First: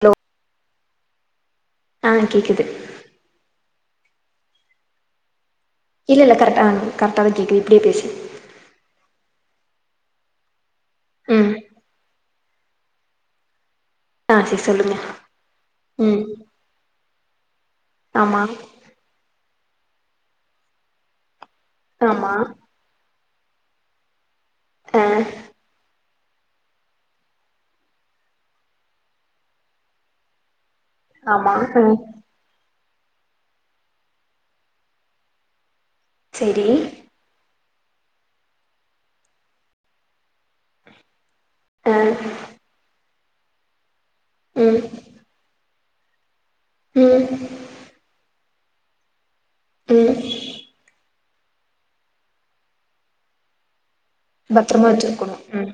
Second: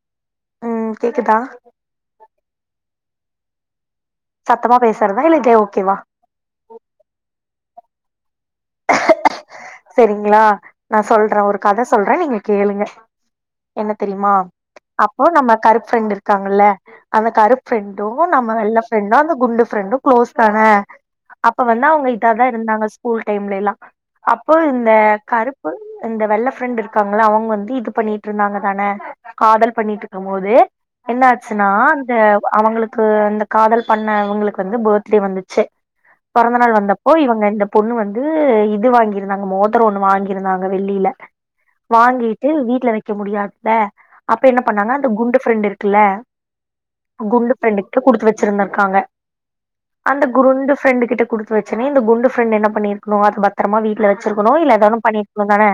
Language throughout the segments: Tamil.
ஹலோ உம் கேக்குதா ஆஹ் கேக்குது சத்தமா பேசுறதா இல்ல கே ஒ இல்லயில்ல கரெக்ட்டா கரெக்ட்டாதா கேக்குது அப்டியே பேசு சரிங்கிளா நா சொல்றே ம் ஒரு கதை சொல்றேன் நீங்க கேளுங்க என்ன தெரியுமா ஆ சரி சொல்லுங்க அப்போ நம்ம கருப்புபிரெண்ட் ம் இருக்காங்கல்ல அந்த கருப் ஃப்ரெண்டும் ஆமா நம்ம வெல்ல ஃப்ரெண்ட அந்த குண்டு ஃபிரண்டும் குளோஸ்தானே அப்ப வந்து அவங்கிட்ட ஆமா இத தான் இருந்தாங்க ஸ்கூல் டைம்ல எல்லா அப்போ இந்த ஆ கருப்பு இந்த வெள்ள ஃப்ரெண்ட் இருக்காங்கள அவங்க வந்து இது பண்ணிட்டுயிருந்தாங்க தானே காதல் பண்ணிட்டுயிருக்கும் போது என்ன ஆமா ஆச்சுன்னா ஆ அந்த அவங்களுக் க்கு அந்த காதல் பண்ணவங்களுக்கு வந்து பர்த்டே வந்துச்சு பொறந்தநாள் சரி நாள் வந்தப்போ இவங்க இந்த பொண்ணு வந் து இது வாங்கியிருந்தாங்க மோதிரம் ஒண்ணு வாங்கியிருந்தாங்க வெள்ளியில ஆ வாங்கிட்டு வீட்டுல வெ வெக்க முடியாத்த அப்ப என்ன ம் பண்ணாங்க அந்த குண்டு ஃபிரண்ட்டு இருக் க்ல ம் குண்டு ஃபிரெண்டுக்கிட்ட குடுத்து வெச் வச்சிருந்திருக்காங்க ம் அந்த குருண்டு ஃப்ரெண்டு கிட்ட கொடுத்து வச்சே இந்த குண்டு பிரண்ட் என்ன பண்ணி க்குனு பத்திரமா வீட்டுல வெ வெச்சிருக்கணோ இல்ல பத்திரமா எதாவது வச்சிருக்கணு பண்ணிருக்கணோதான ம்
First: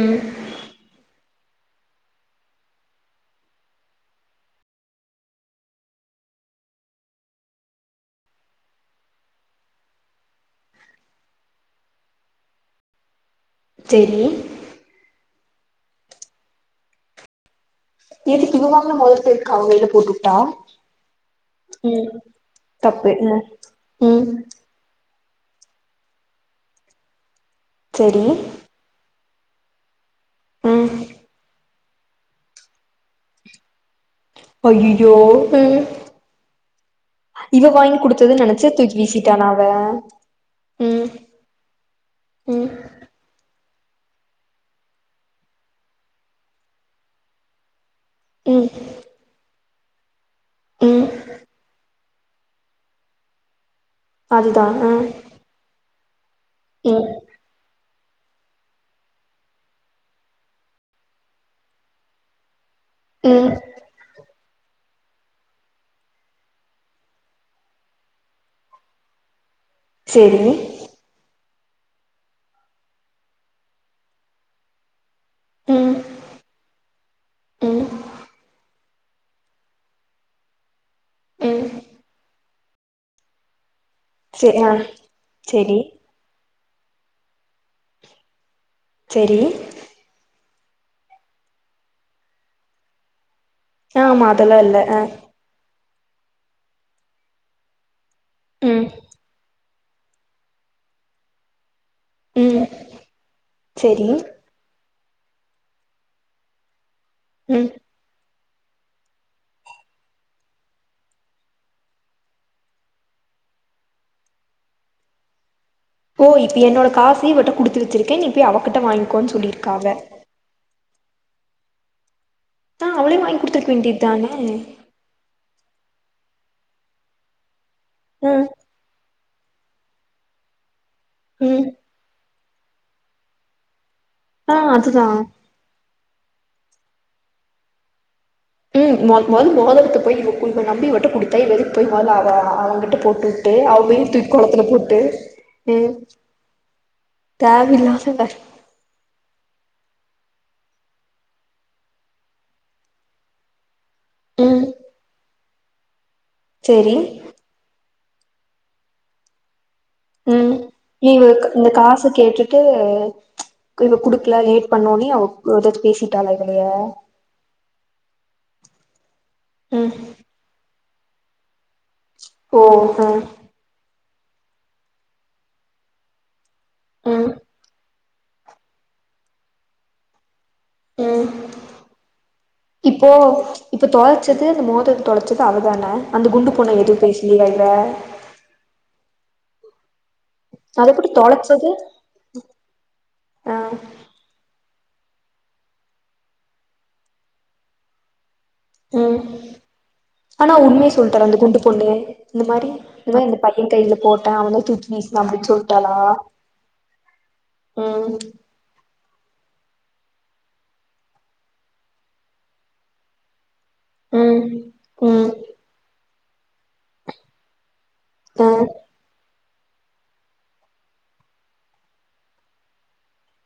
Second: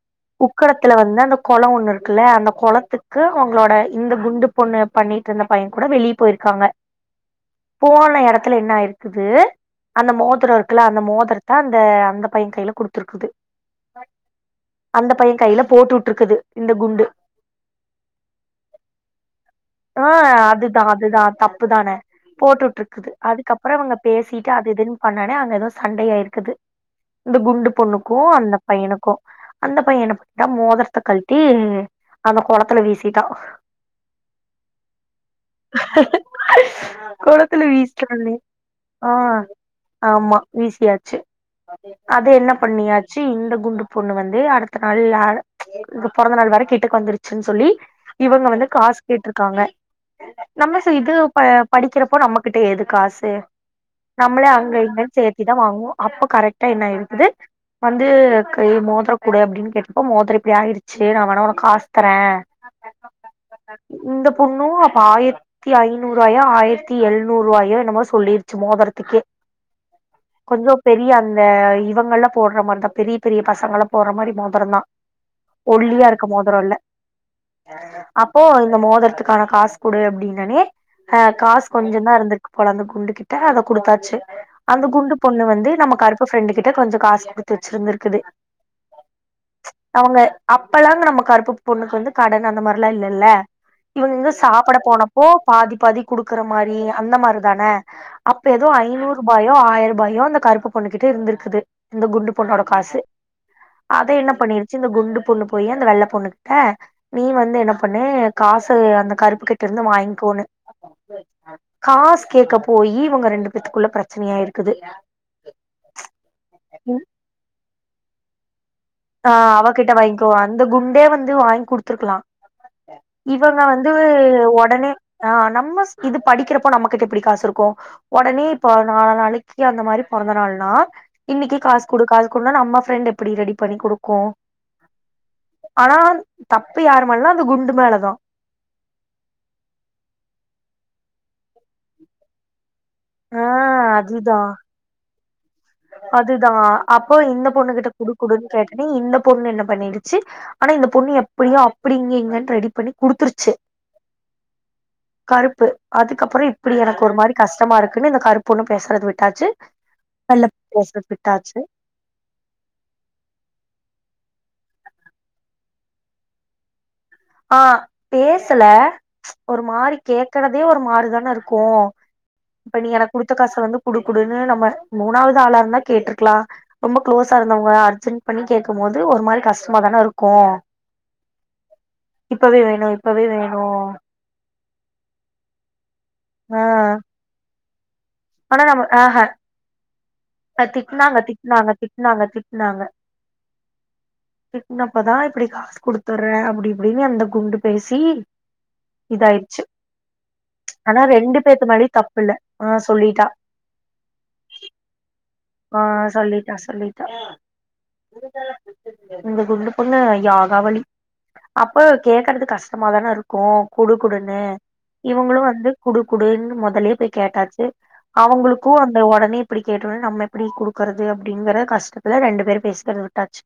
ம் குக்கடத்துல வந்து அந்த குள ஒண்ணு இருக்குல்ல அந்த குளத்துக்கு அவங்களோட இந்த குண்டு பொண்ணு பண்ணிட்டு இருந்த பையன் கூட வெளியே போயிருக்காங்க போன இடத்துல என்னயிருக்குது அந்த மோதரம் இருக்குல்ல அந்த மோதரத் தான் அந்த அந்த பையன் கையில குடுத்துருக்குது சரி அந்த பைய கையில போட்டு விட்டு இருக்குது இந்த குண்டு எதுக்கு இவ வாங்குன மொதல் பேருக்கு அவ கைல ஆ போட்டுவுட்டா அதுதா அதுதா தப்புதான ம் போட்டுவிட்டுருக்குது தப்பு ம் அதுக்கப்புறோ அவங்க ம் பேசிட்டு அது இதுன்னு பண்ணே அங்க எதே சண்டை ஆயிருக்கு கது இந்த குண்டு சரி பொண்ணுக்கும் அந்த பையனுக்கு அந்த பையன் என்ன கரெக்ட்டா ம் மோதிரத்த கலட்டி அந்த கொளத்துல வீசிட்டா அய்யயோ ம் ஆ குளத்துல இவ வாங்கி வீசுனோனே குடுத்ததுன்னு நெனச்சு தூக்கி வீசிட்டானா அவ ஆமா உம் வீசியாச்சு அது என்ன பண்ணியாச்சு அந்த குண்டு பொண்ணு வந்து அடுத்த நாள் அதா இது பொறந்த நாள் வர கிட்டக்கு வந்துருச்சுன்னு சொல்லி இவங்க வந்து ம் காசு கேட்டு காங்க நம்ம சேரி ம் இது ப படிக்கிறப்போ நம்மகிட்ட ஏது காசு நம்மளே அங்க அதுதான் ஆ இங்கன்னு சேர்த்தி தான் வாங்குவோ அப்ப கரெக் என்ன ம் இருக்குது வந்து கை மோதிர கூடு அப்படின்னு கேட்டப்போ மோதிரம் இப்படி ஆயிடுச்சு நான் வேணா உனக்கு காசு தறே ம் இந்த புண்ணு ஆயிரத்தி ஐநூறுரூவாயோ ஆயிரத்தி எழுநூறுரூவாயோ என்னமோ சொல்லிருச்சு மோதரத்துக்கே சேரி அந்த இவங்கலாம் போடுற மாதிரி தான் பெரிய பெரிய பசங்க போடுற மாதிரி மோதிரம் தான் ம் ஒல்லியா இருக்க மோதிரம் இல்ல ம் அப்போ இந்த மோதிரத்துக்கான காசு குடு அப்படின்னனே ம் காசு கொஞ்சம் தான் இருந்திருக்கு போல அந்த குண்டு கிட்ட அதை குடுத் தாச்சு சே ஆ அந்த குண்டு பொண்ணு வந்து செரி நம்ப கருப்பு ஃபிரெண்டுக்கிட்ட கொஞ்சம் காசு கொடுத் து வச்சிருந்திருக்குது செரி அவங்க அப்பல்லா நம்ம கருப்பு பொண்ணுக்கு வந்து கடன் அந்த மாதிரிலா இல்லல்ல இவங்க ஆமா எங்க அதெல்லா இல்ல சாப்பிட ஆ போனப்போ பாதி பாதி குடுக்கற மாதிரி அந்த மாதிரி தான அப்பயெதோ ம் ஐநூறுரூபாயோ ஆயிர பயோ அந்த கருப்பு பொண்ணுகிட்ட இருந்திருக்குது இந்த குண்டு பொண்ணோட ம் காசு அத செரி என்ன பண்ணிருச்சு இந்த குண்டு பொண்ணு போயி அந்த வெள்ள பொண்ணுகிட்ட நீ வந்து ம் என்ன பண்ணு காசு அந்த கருப்பு கிட்ட இருந்து வாங்கிக்கோணு காசு கேட்க போயி இவங்க ரெண்டு பேத்துக்குள்ள பிரச்சனையா இருக்குது ஓ இப்ப என்னோட காசையும் விட்ட குடுத்துரு வச்சிருக்கேன் இப்ப அவ ஆ அவகிட்ட வாங்கிக்கோ அந்த குண்டே வந்து வந்து வாங்கி கொடுத்துருக்கலாம் ஆ அவளே வாங்கி இவங்க குடுத்துருக்க வந்து வேண்டியது தானே உடனே ஆ நம்ம இது படிக்கிறப்போ நம்மகிட்ட எப்படி காசு இருக்கு உடனே ம் இப்ப நாலு நாளைக்கு க்கி அந்த மாதிரி பிறந்த நாள்ன்னா இன்னைக்கு ம் காசு குடு காசு கொடுன்னா நம்ம பிரெட் எப்படி ரெடி பண்ணி கொடுக் கு ஆ அதுதா ஆனா தப்பு யாரு மேலா அது குண்டு மேலதா உம் மாதகத்தை போய் கு நம்பி வி குடுத்தாய வெய் அ [unintelligible] வங்கிட்ட அஹ் அதுதான் ம் அதுதான் அப்போ இந்த பொண்ணு கிட்ட தேவையில்லாத கஷ் கொடுக்கடுன்னு கேட்டனே இந்த பொண்ணு என்ன பண்ணிடு ச்சு ஆனா இந்த பொண்ணு எப்படியோ அப்படிங்க இங்கு ரெடி பண்ணி குடுத்துருச்சு ம் கருப்பு அதுக் அப்பறம் இப்படி செரி எனக்கு ஒரு மாரி கஷ் இருக்குன்னு இந்த கருப்புண்ணு பேசுறது விட்டாச்சு வெள்ள உம் பொண்ணு பேசுறது நீ இவ விட்டாச்சு இந்த காசை கேட்டுட்டு இவ குடு லேட் பண்ணோன்னே அவ ஏதாச்சும் பேசிட்டாளா இவலயே ஆஹ் பேசல ஒரு ம் மாரி கேக்குறதே ஒரு மாரி அதான இருக்கும் ஓ அப்ப நீ ஆ எனக்கு கொடுத்த காச வந்து குடு குடுனு நம்ம மூணாவது ஆளா இருந்தா கேட்டிருக்கலாம் ரொம்ப ம் குளோஸா இருந்தவங்க அர்ஜென் பண்ணி கேட்கும் போது ஒரு மாரி கஷ்டமா தானே இருக்கும் உம் வேணு இப்போ இப்பவே வேணு இப்போ தொலைச்சது அந்த மோதர தொலைச்சது அவதான அந்த குண்டு பொண்ண ஆ எதுவும் பேசலியா [unintelligible] ஆனா நம ஆஹா அது எப்டி திட்டுனாங்க தொலைச்சது திட்டுனாங்க திட்டுனாங்க திட்டுனாங்க ஆ ன்னப்பதான் இப்படி காசு குடுத்துர்றேன் அப்படி இப்படின்னு அந்த குண்டு பேசி உம் இதாயிடுச்சு ஆனா உண்மைய சொல்லிட்டறேன் அந்த ரெண்டு குண்டு பேத்து பொண்ணு மேலயு தப்பில்ல இந்த ஆ மாரி இந்த மாரி சொல்லிட்டா இந்த பையன் கையில போட்டேன் அவனால தூச்சி வீசினான் அப்பின்னு சொன் ஆஹ் சொல்லிட்டா சொல்லிட்டா ம் இந்த குண்டு பொண்ணு யாகாவளி அப்ப கேக்குறது கஷ்டமாதானே இருக்கும் குடுக்குடுனு ம் ம் இவங்களும் வந்து குடு குடுன்னு முதலே போய் கேட்டாச்சு ம் அவங்களுக்கும் அந்த உடனே அப்டி கேட்ட ஒடனே நம் அப்படி குடுக்குறது அப்படிங்கற கஷ்டத்துல ரெண்டு பேர் பேசுறது விட்டாச்சு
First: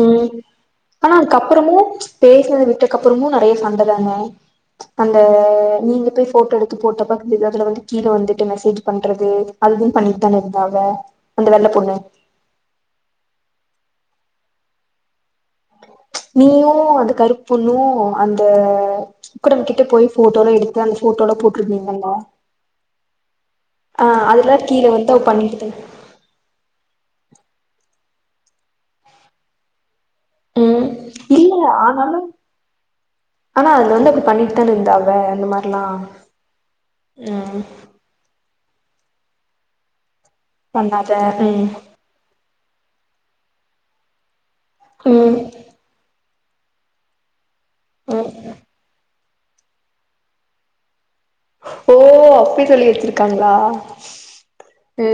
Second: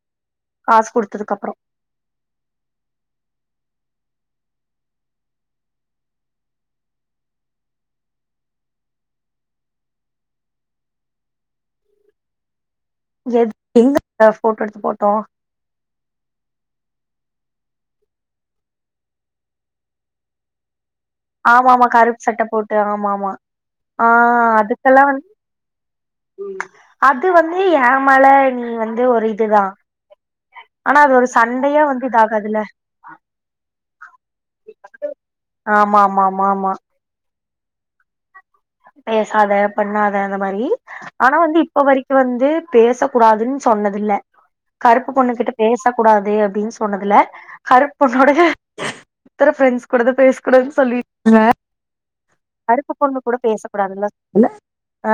உம் காசு ஆனா குடுத்ததுக்கு அப்றோ அதுக்கப்பறமும் பேசலது விட்டக்கப்பறமும் நிறைய சண்டைதாங்க அந்த நீங்க போய் போட்டோ எடுத்து போட்டப்ப அதுல வந்து கீழே வந்துட்டு மெசேஜ் பண்றது அதுது பண்ணிட்டு தானே இருந்தாங்க அந்த வெள்ளை பொண்ணு எது எங்கபுள்ளா போட்டோ எடுத்து போட்டோம் நீயும் அந்த கருப்புன்னும் அந்த உக்கடம் கிட்ட போய் போட்டோலாம் எடுத் ஆமா ஆமா கருப்பு சட்டை போட்டு ஆமா மா ஆ அதுலயே கீழ வந்து பண்ணிட்டுதேன் ம் அது வந்து ஏன் மேல நீ வந்து ஒரு இதுதான் உம் இல்லல்ல ஆனாலும் இதாகாதுல ஆனா அதுல வந்து தணி தணி பேகா இந்த மாரிலாம் ஆமா ஆமா ஆமா ஆமா ம் பேசாத பண்ணா த அந்த மாரி பண்ணாத ஆனா வந்து ம் இப்ப வரைக்கும் வந்து பேச கூடாதுன்னு சொன்னதில்ல கருப்பு ம் பொண்ணுகிட்டு பேசக் கூடாது அப்படின்னு சொன்னதுல கருப் ம் பெண்ணோட இருக்குற ஃப்ரெண்ட்ஸ் கூடதான் பேசகூடாதுன்னு சொல்லிருக்காங்க ஓ அப்பி சொல்லி கருப்பு பொண்ணு வச்சிருக்காங்க கூட பேசக்கூடாதுல்ல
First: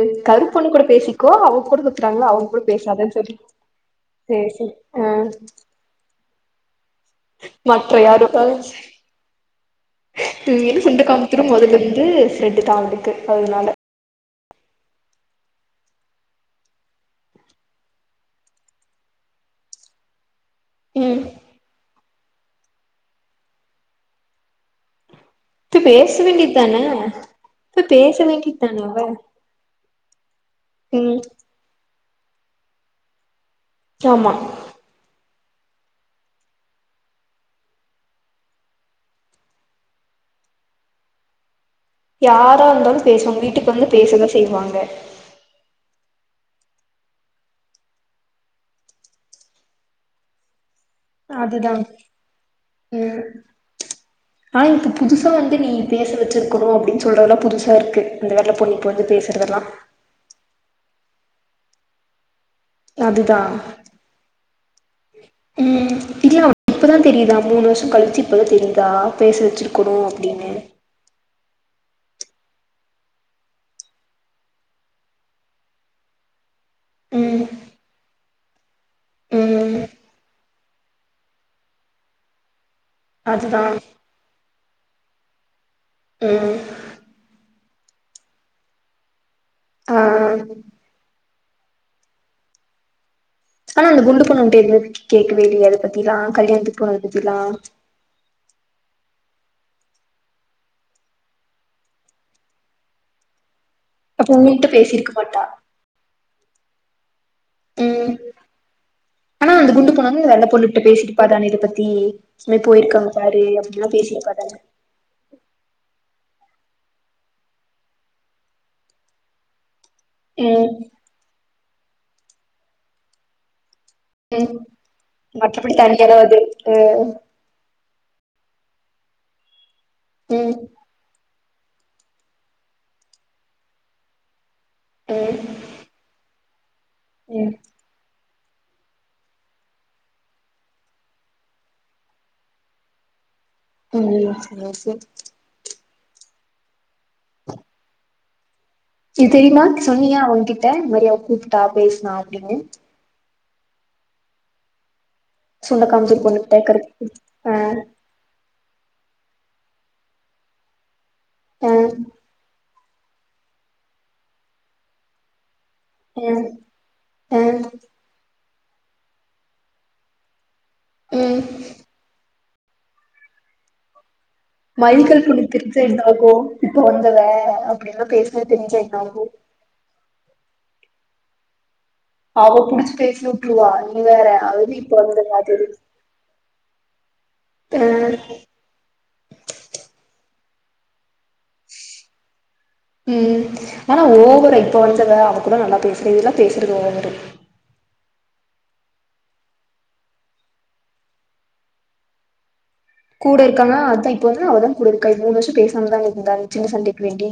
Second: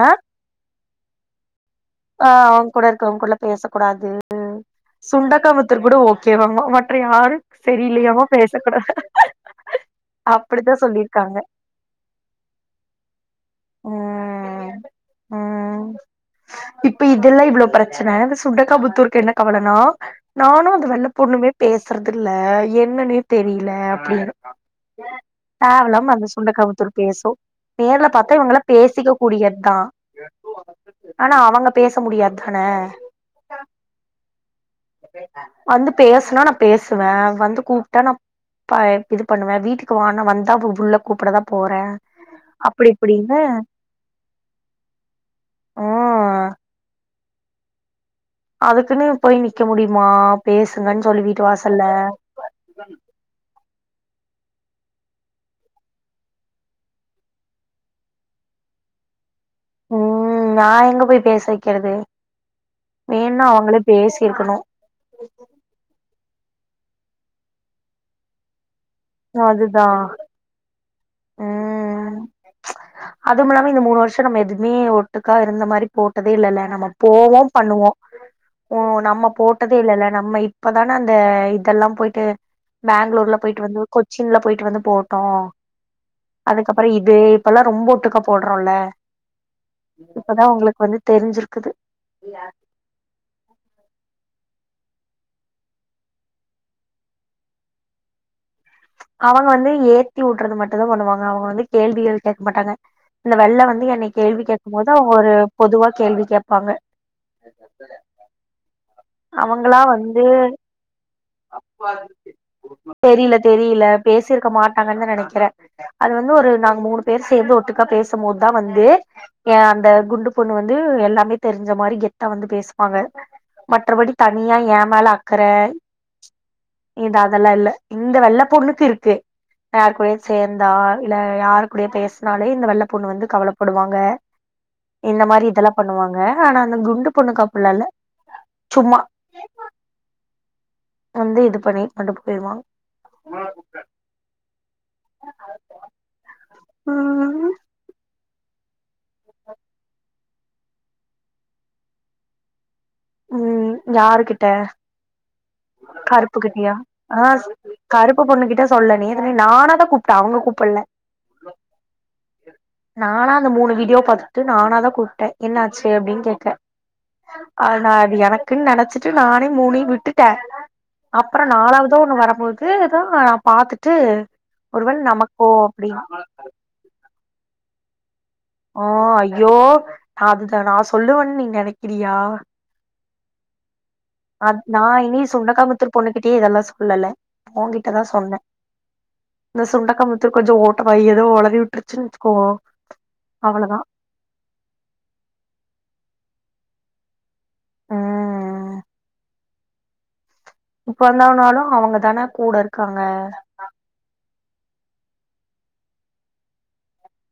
ஆ கருப்பொண்ணு கூட பேசிக்கோ அவ கூட ஆ சுத்துறாங்களா அவங்க அவுங்க கூட இருக்க பேசாதன்னு அவுங்க சொல்லி கூடலாம் பேசக் கூடாது சேரி சேரி ஆ சுண்டக்காமத்தர் கூட ஓகேவாமா மற்ற யாரும் மற்ற சரியில்லையாமா யாரு ஆ பேசக்கூடாது [inaudible] அப்படித்தான் சொல்லி இருக்காங்க கு ரெட்டுதா இருக்கு அதனால ம் ம் இப்ப இதெல்லா இவ்வளோ பிரச்சன இந்த சுண்டகாபுத்தூருக்கு என்ன கவலனா நானு அந்த வெள்ள ம் பொண்ணுமே பேஸ் சுறது இல்ல என்னன்னே தெரியல அப்டின்னு இப்ப தேவல்லாம பேச அந்த வேண்டியதான சுண்டக்காமுத்தூர் பேசு இப்ப நேர்ல பேச பாத்த இவங்களா வேண்டியதான அவ பேசிக்க கூடியதா ம் ஆனா அவங்க பே பேச முடியாதுதான கிஆமா வந்து பேசுன்னா நா பேசுவ வந்து கூப்ட்டா நா இது பண்ணுவ வீட்டுக்கு வானா வந்தா உள்ள கூப்புடுவ யாரா இருந்தாலும் பேசுவாங்க வீட்டுக்கு வந்து பேசதா செய்வாங்க அ அதுக்குன்னு போய் நிக்க முடியுமா பேஸ் இருங்கன்னு சொல்லி வீட்டு அதுதா வாசல்ல ம் ஆனா இப்ப புதுசா வந்து நீ பேச வச்சுருக்குணு அப்டின்னு சொல்றதுல்லா புதுசா இருக்கு அந்த வெள்ள பொண்ணு இப்ப வந்து பேசுறதெல்லா உம் நான் எங்க போய் பேச வைக்கிறது அதுதா வேண்ணா அவுங்களே பேசிருக்கணும் தெரியுதா இப்ப தான் தெரியுதா மூணு வருஷம் கழச்சு இப்போ தெரியுது நா பேசி வச்சிருக்கணும் அப்படின்னு உம் அது மாரி இந்த மூணு வருஷம் நம்ம எதுவுமே ஒட்டுக்கா இருந்த மாரி போட்டதே இல்லல்ல நம்ம ம் போவோம் பண்ணுவோம் நம்ம போட்டதே ம் இல்லல்ல நம்ம இப்ப தானே அந்த இதெல்லாம் போயிட்டு பெங்களூர்லா அதுதா போயிட்டு வந்து கொச்சின்லா போயிட்டு வந்து போனும் ஆ ம் அதுக்கப்புற இது இப்பல்லா ரொம்ப ஒட்டுக்கா போடுறோம்ல ஆ இப்பதா அவுங்களுக்கு வந்து தெரிஞ்சிருக் க்குது ஆனா அந்த குண்டு பொண்ணு உன்ட்ட எதுமே கேக்கவே இல்லயா அத பத்திலா கல்யாணத்துக்கு போனத பத்திலா அவங்க வந்து ஏத்தி உடுறது மட்டும்தா பண்ணுவாங்க அவங்க வந்து கேள்விகள் கேக்க மாட்டாங்க இந்த வெள்ள வந் து என்னைய அப்ப கேள்வி உன்கிட்ட கேக்கும் போது அவுங்க பேசிருக்க ஒரு மாட்டா பொதுவா கேள்வி கேப் பாங்க [inaudible] ம் ஆனா அந்த அவங்களா குண்டு பொண்ணு வந்து வெள்ள பொண்ணுகிட்ட பேசிருப்பா தான இத பத்தி இது மாரி போயிருக்காங்க தெரியல பாரு தெரியல அப்டின்லா பேசிருப்பா பேசிருக்க தான மாட்டாங்கன்னுதா நெனைக்கிறே அது வந்து ஒரு நாங்க மூணு பேர் சேந்து ஒட்டுக்கா பேசும்போதுதா வந்து ஏ அந்த குண்டு பொண்ணு ம் வந்து எல்லாமே தெரிஞ்ச மாரி கெத்தா வந்து பேசுவாங்க மற்றபடி தனியா ம் ஏமேல அக்கற மற்றபடி தனியாலா அது அ இது அதெல்லா இல்ல இந்த வெள்ள பொண்ணுக்கு இருக்கு யாரு கூடயே ம் சேந்தா இல்ல யாரு கூடயு பேசுனாலே இந்த வெள்ள பொண்ணு வந்து கவலப்படுவாங்க இந்த ம் மாரி இதெல்லா பண்ணுவாங்க ஆனா இந்த குண்டு பொண்ணுக்கு ம் அப்டிலா இல்ல சும்மா வந்து இது பண்ணி கண்டுட்டு போயிருவாங்க ம் சேரி சேரி உம் [inaudible] இத தெரியுமா சொன்னியா அவுங் ககிட்ட இந்த மாரி அவ கூப்ட்டா பேசுனா அப்டின்னு உம் யாரு கிட்ட சுண்ட காமிச்ச கருப்பு பொண்ணுகிட்ட கிட்டியா கருப்பு ஆஹ் ஆ கருப்பு பொண்ணு கிட்ட சொல்லல நேத்து நீ நானாதா கூப்ட்ட அவுங்க கூப்படல உம் நானா அந்த மூணு வீடியோ பாத்துட்டு நானாதா கூப்ட்டே என்ன ஆ ச்சு அப்டின்னு ஆ கேக்க ஆ அது நா இப்டி எனக் குன்னு நெனச்சிட்டு நானே மூணையு விட்டு த ம் அப்புற நாலாவதா ஒண்ணு வரப்போகுது இதேதா நா பாத்துட்டு ஒருவேள மைக்கல் நமக்கோ புனித்திருத்த என்ன அப்டின்னு ஆகு இப்ப வந்தவ. அஹ அப்படின்ல்லா பேச். ஆஹா ஐயோ அது. நா சொல்லுவன்னு நீங் நெனைக். பாவோ புடிச்சு பேசி. யுட்டுருவா. அ நா இனி சுன்னக்காரமத்தூர் பொண்ணுகிட்டயே இதெல்லா சொல். ல்லல்ல. ஆ ஊங்கிட்டதா சொன்ன. இந்த சுண்டக்காமத்தூர். கொஞ்சோ ஓட்டவாய் ஏதோ ஒளறி வுட்டுருச்சுன் வெச்சுக்கோ. உம் ஆனா ஓவரா இப்ப வந்தவ அவ கூட நல்லா பேசு. [unintelligible] ம் இப்ப வந்தானாலும் அவங்கதான கூட இருக். கூட இருக்காங்க அதா இப். ப்ப அவ தா கூட இருக்கா மூணு வருஷோ பேசாமதா இருந்தாங்க சின்ன சண்டைக்கு வேண்டி.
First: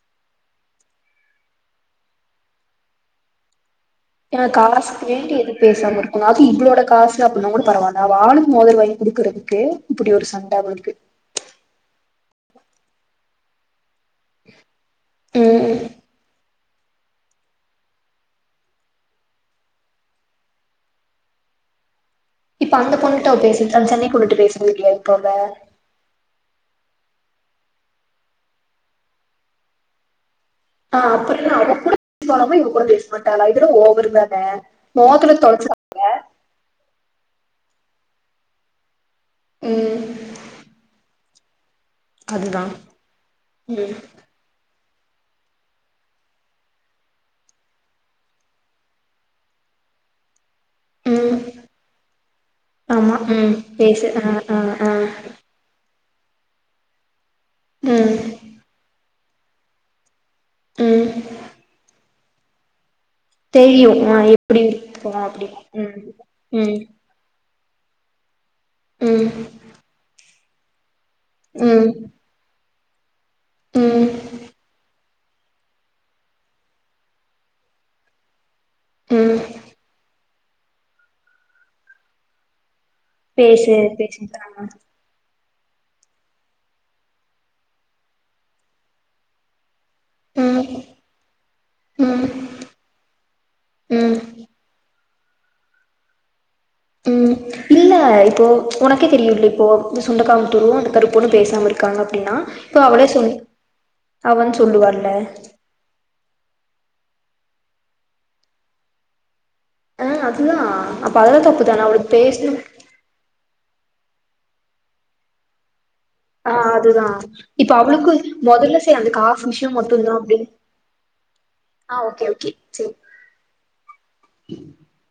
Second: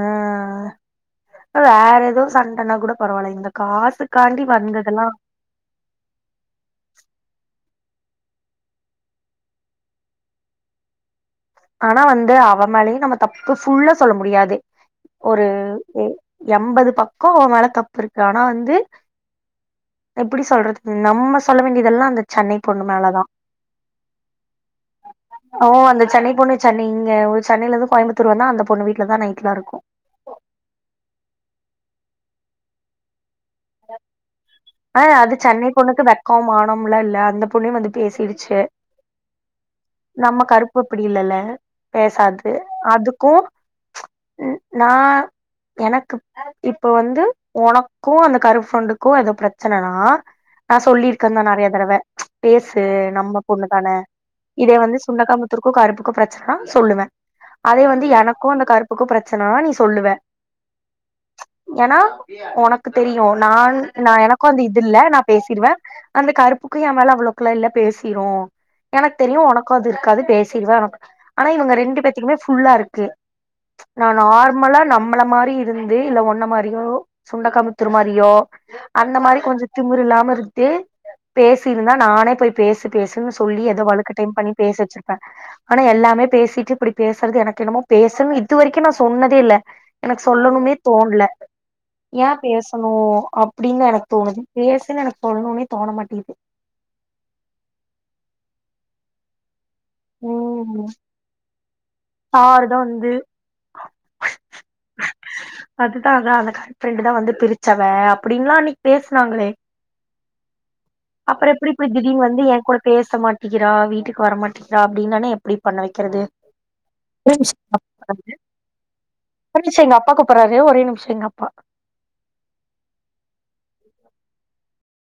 உஹம் வேற ஏதோ சண்டைன்னா கூட பரவால்ல இந்த காசு. ஏன்னா காசுக்கு வேண்டி எது பேசாம இருக்கணு அது இவ்ளோட காசு. அப்டின்னா கூட பரவால்லா அவ ஆளுக்கு மோதுரோ வாங்கி குடுக்குறதுக்கு இப்படி ஒரு சண்ட அவளுக்கு. ஆனா வந்து அவ மேலயு நம்ம தப்பு ஃபுல்லாஸ். சொல்ல முடியாது. ஒரு ம் எ. எம்பது பக்கோ அவ மேல தப்பு இருக்கு ஆனா வந்து எப்படி சொல்றது நம்ம சொல்ல வேண்டியதெல்லா அந்த. சென்னை இப்ப பொண்ணு அந்த மேலதா பொண்ணுட்ட அவ பேசிட்டு அந்த சென்னை பொண்ணுட்ட பேசுறது இல்ல போல. ஓ அந்த சென்னை பொண்ணு சென்னை இங்க சென்னையில இருந்து கோயம்புத்தூர் வந்தா அந்த பொண்ணு வீட்லதா நைட்லா இருக்கு. ஆஹ அப்பறோ என்ன அவ கூட போசாம இவ கூட பேசுவா. ஆஹ அது சென்னை தொலச்சு பொண்ணுக்கு வெக்கோ மானோளா இல்ல அந்த. பொண்ணே வந்து பேசிரூச்சு. ம் நம்ம கருப்பு இப்படி இல்லல்ல. பேசாது அதுதா அதுக்கு ம்ச் ம் உ. நா எனக்கு இப்ப வந்து உனக்கு அந். கரு ஃப்ரெண்டுக்கு எதோ பிரச்சனனா. நா ம் சொல்லியிருக்கதா நெறைய தடவ ம்ச் பேசு ஆமா நம்ம ம் பொண்ணுதான பேசு ஆ ஆ இதே ஆ வந்து சுண்டக்காபுத்தூருக்கு கருப்பு. பிரச்சனனா சொல்லுவ. அதே வந்து ம் எனக்கு அந்த கருப்புக்கு பிரச். ச்சன்னா நீ சொல்லுவ. உம். என்ன உனக்கு தெரியும் நா நா ஆ எனக்கும் எப்டி அந்த இது இல்ல இருக்கு நான் அப்டி பேசிடுவேன் ம் அந்த கருப்புக்கு ம் என் மேல அவ்ளவுளுக்குள்ள இல்ல பேசிரோம் எனக்கு ம் தெரியும் உனக்கும் அது இருக்காது பேசு சிவா [unintelligible] ஆனா இவங்க ம் ரெண்டு பேத்துகுமே புல்லா இருக்கு க்கு நா ம் நார்மலா நம் நம்மள மாரி இருந்து இல்ல ஒன்ன மாரியோ சுண்டைக்கா மூஞ் திரு மாரியோ அந்த ம் மாதரி கொஞ்ச திமிர் இல்லாம இருக் டு பேசிருந்தா நானே போய் பேச பேசுன்னு சொல்லி பேசு ஏதோ வழக்கு கட்டாயம் பண்ணி பேசிட்டாங்க பேச வச்சிருப்பேன் ஆனா எல்லாமே பேசிட்டு இப்படி பேசுறது எனக்கு என்னமோ பேசும்னு இது வரைக்கும் நா சொன்னதே இல்ல எனக்கு ம் சொல்லவுமே தோணல ம் ஏன் பேசணும் அப்படின்னு எனக்கு ம் தோணுது பேசுன்னு எனக் சொல்லணும்ன்னே தோண மாட்டேங்கித்து உம் இல்ல இப்போ உனக்கே தெரியும் இப்டி போ அந்த சுண்டக்காமத்தூரு ம் அந்த கருப்பன்னு பேசாம இருக்காங்க அப்படின்னா சாரு தா இப்போ அவளே வந்து சொல்லி அவ சொல்லுவான்ல ப்ரண்டு தான் வந்து பிரிச்சாங்க அப்படின்லாம் அன்னைக்கு பேசுனாங்களே ஆ அதுதா அப்ப அதெல்லா அப்பறம் எப்டி தப்புதான இப்டி அவளுக்கு திடீர்னு வந்து பேசணு என் கூட பேச மாட்டேங்கிறா வீட்டுக்கு வரமாட்டேங் காரா அப்படின்னுானே எப்டி பண்ண வைக்கிறது ஆஹ் அதுதான் ஒரு நிமிஷோ இப்ப அவளுக்கு முதல்ல செய்ர அந்த காசு ஒரு விஷயம் நிமிஷோ எங்க மட்டும் அப்பா தான் அப்படி கூப்பறாரு ஒரே நிமிஷோ எங்க அப்பா ஆஹ் [inaudible]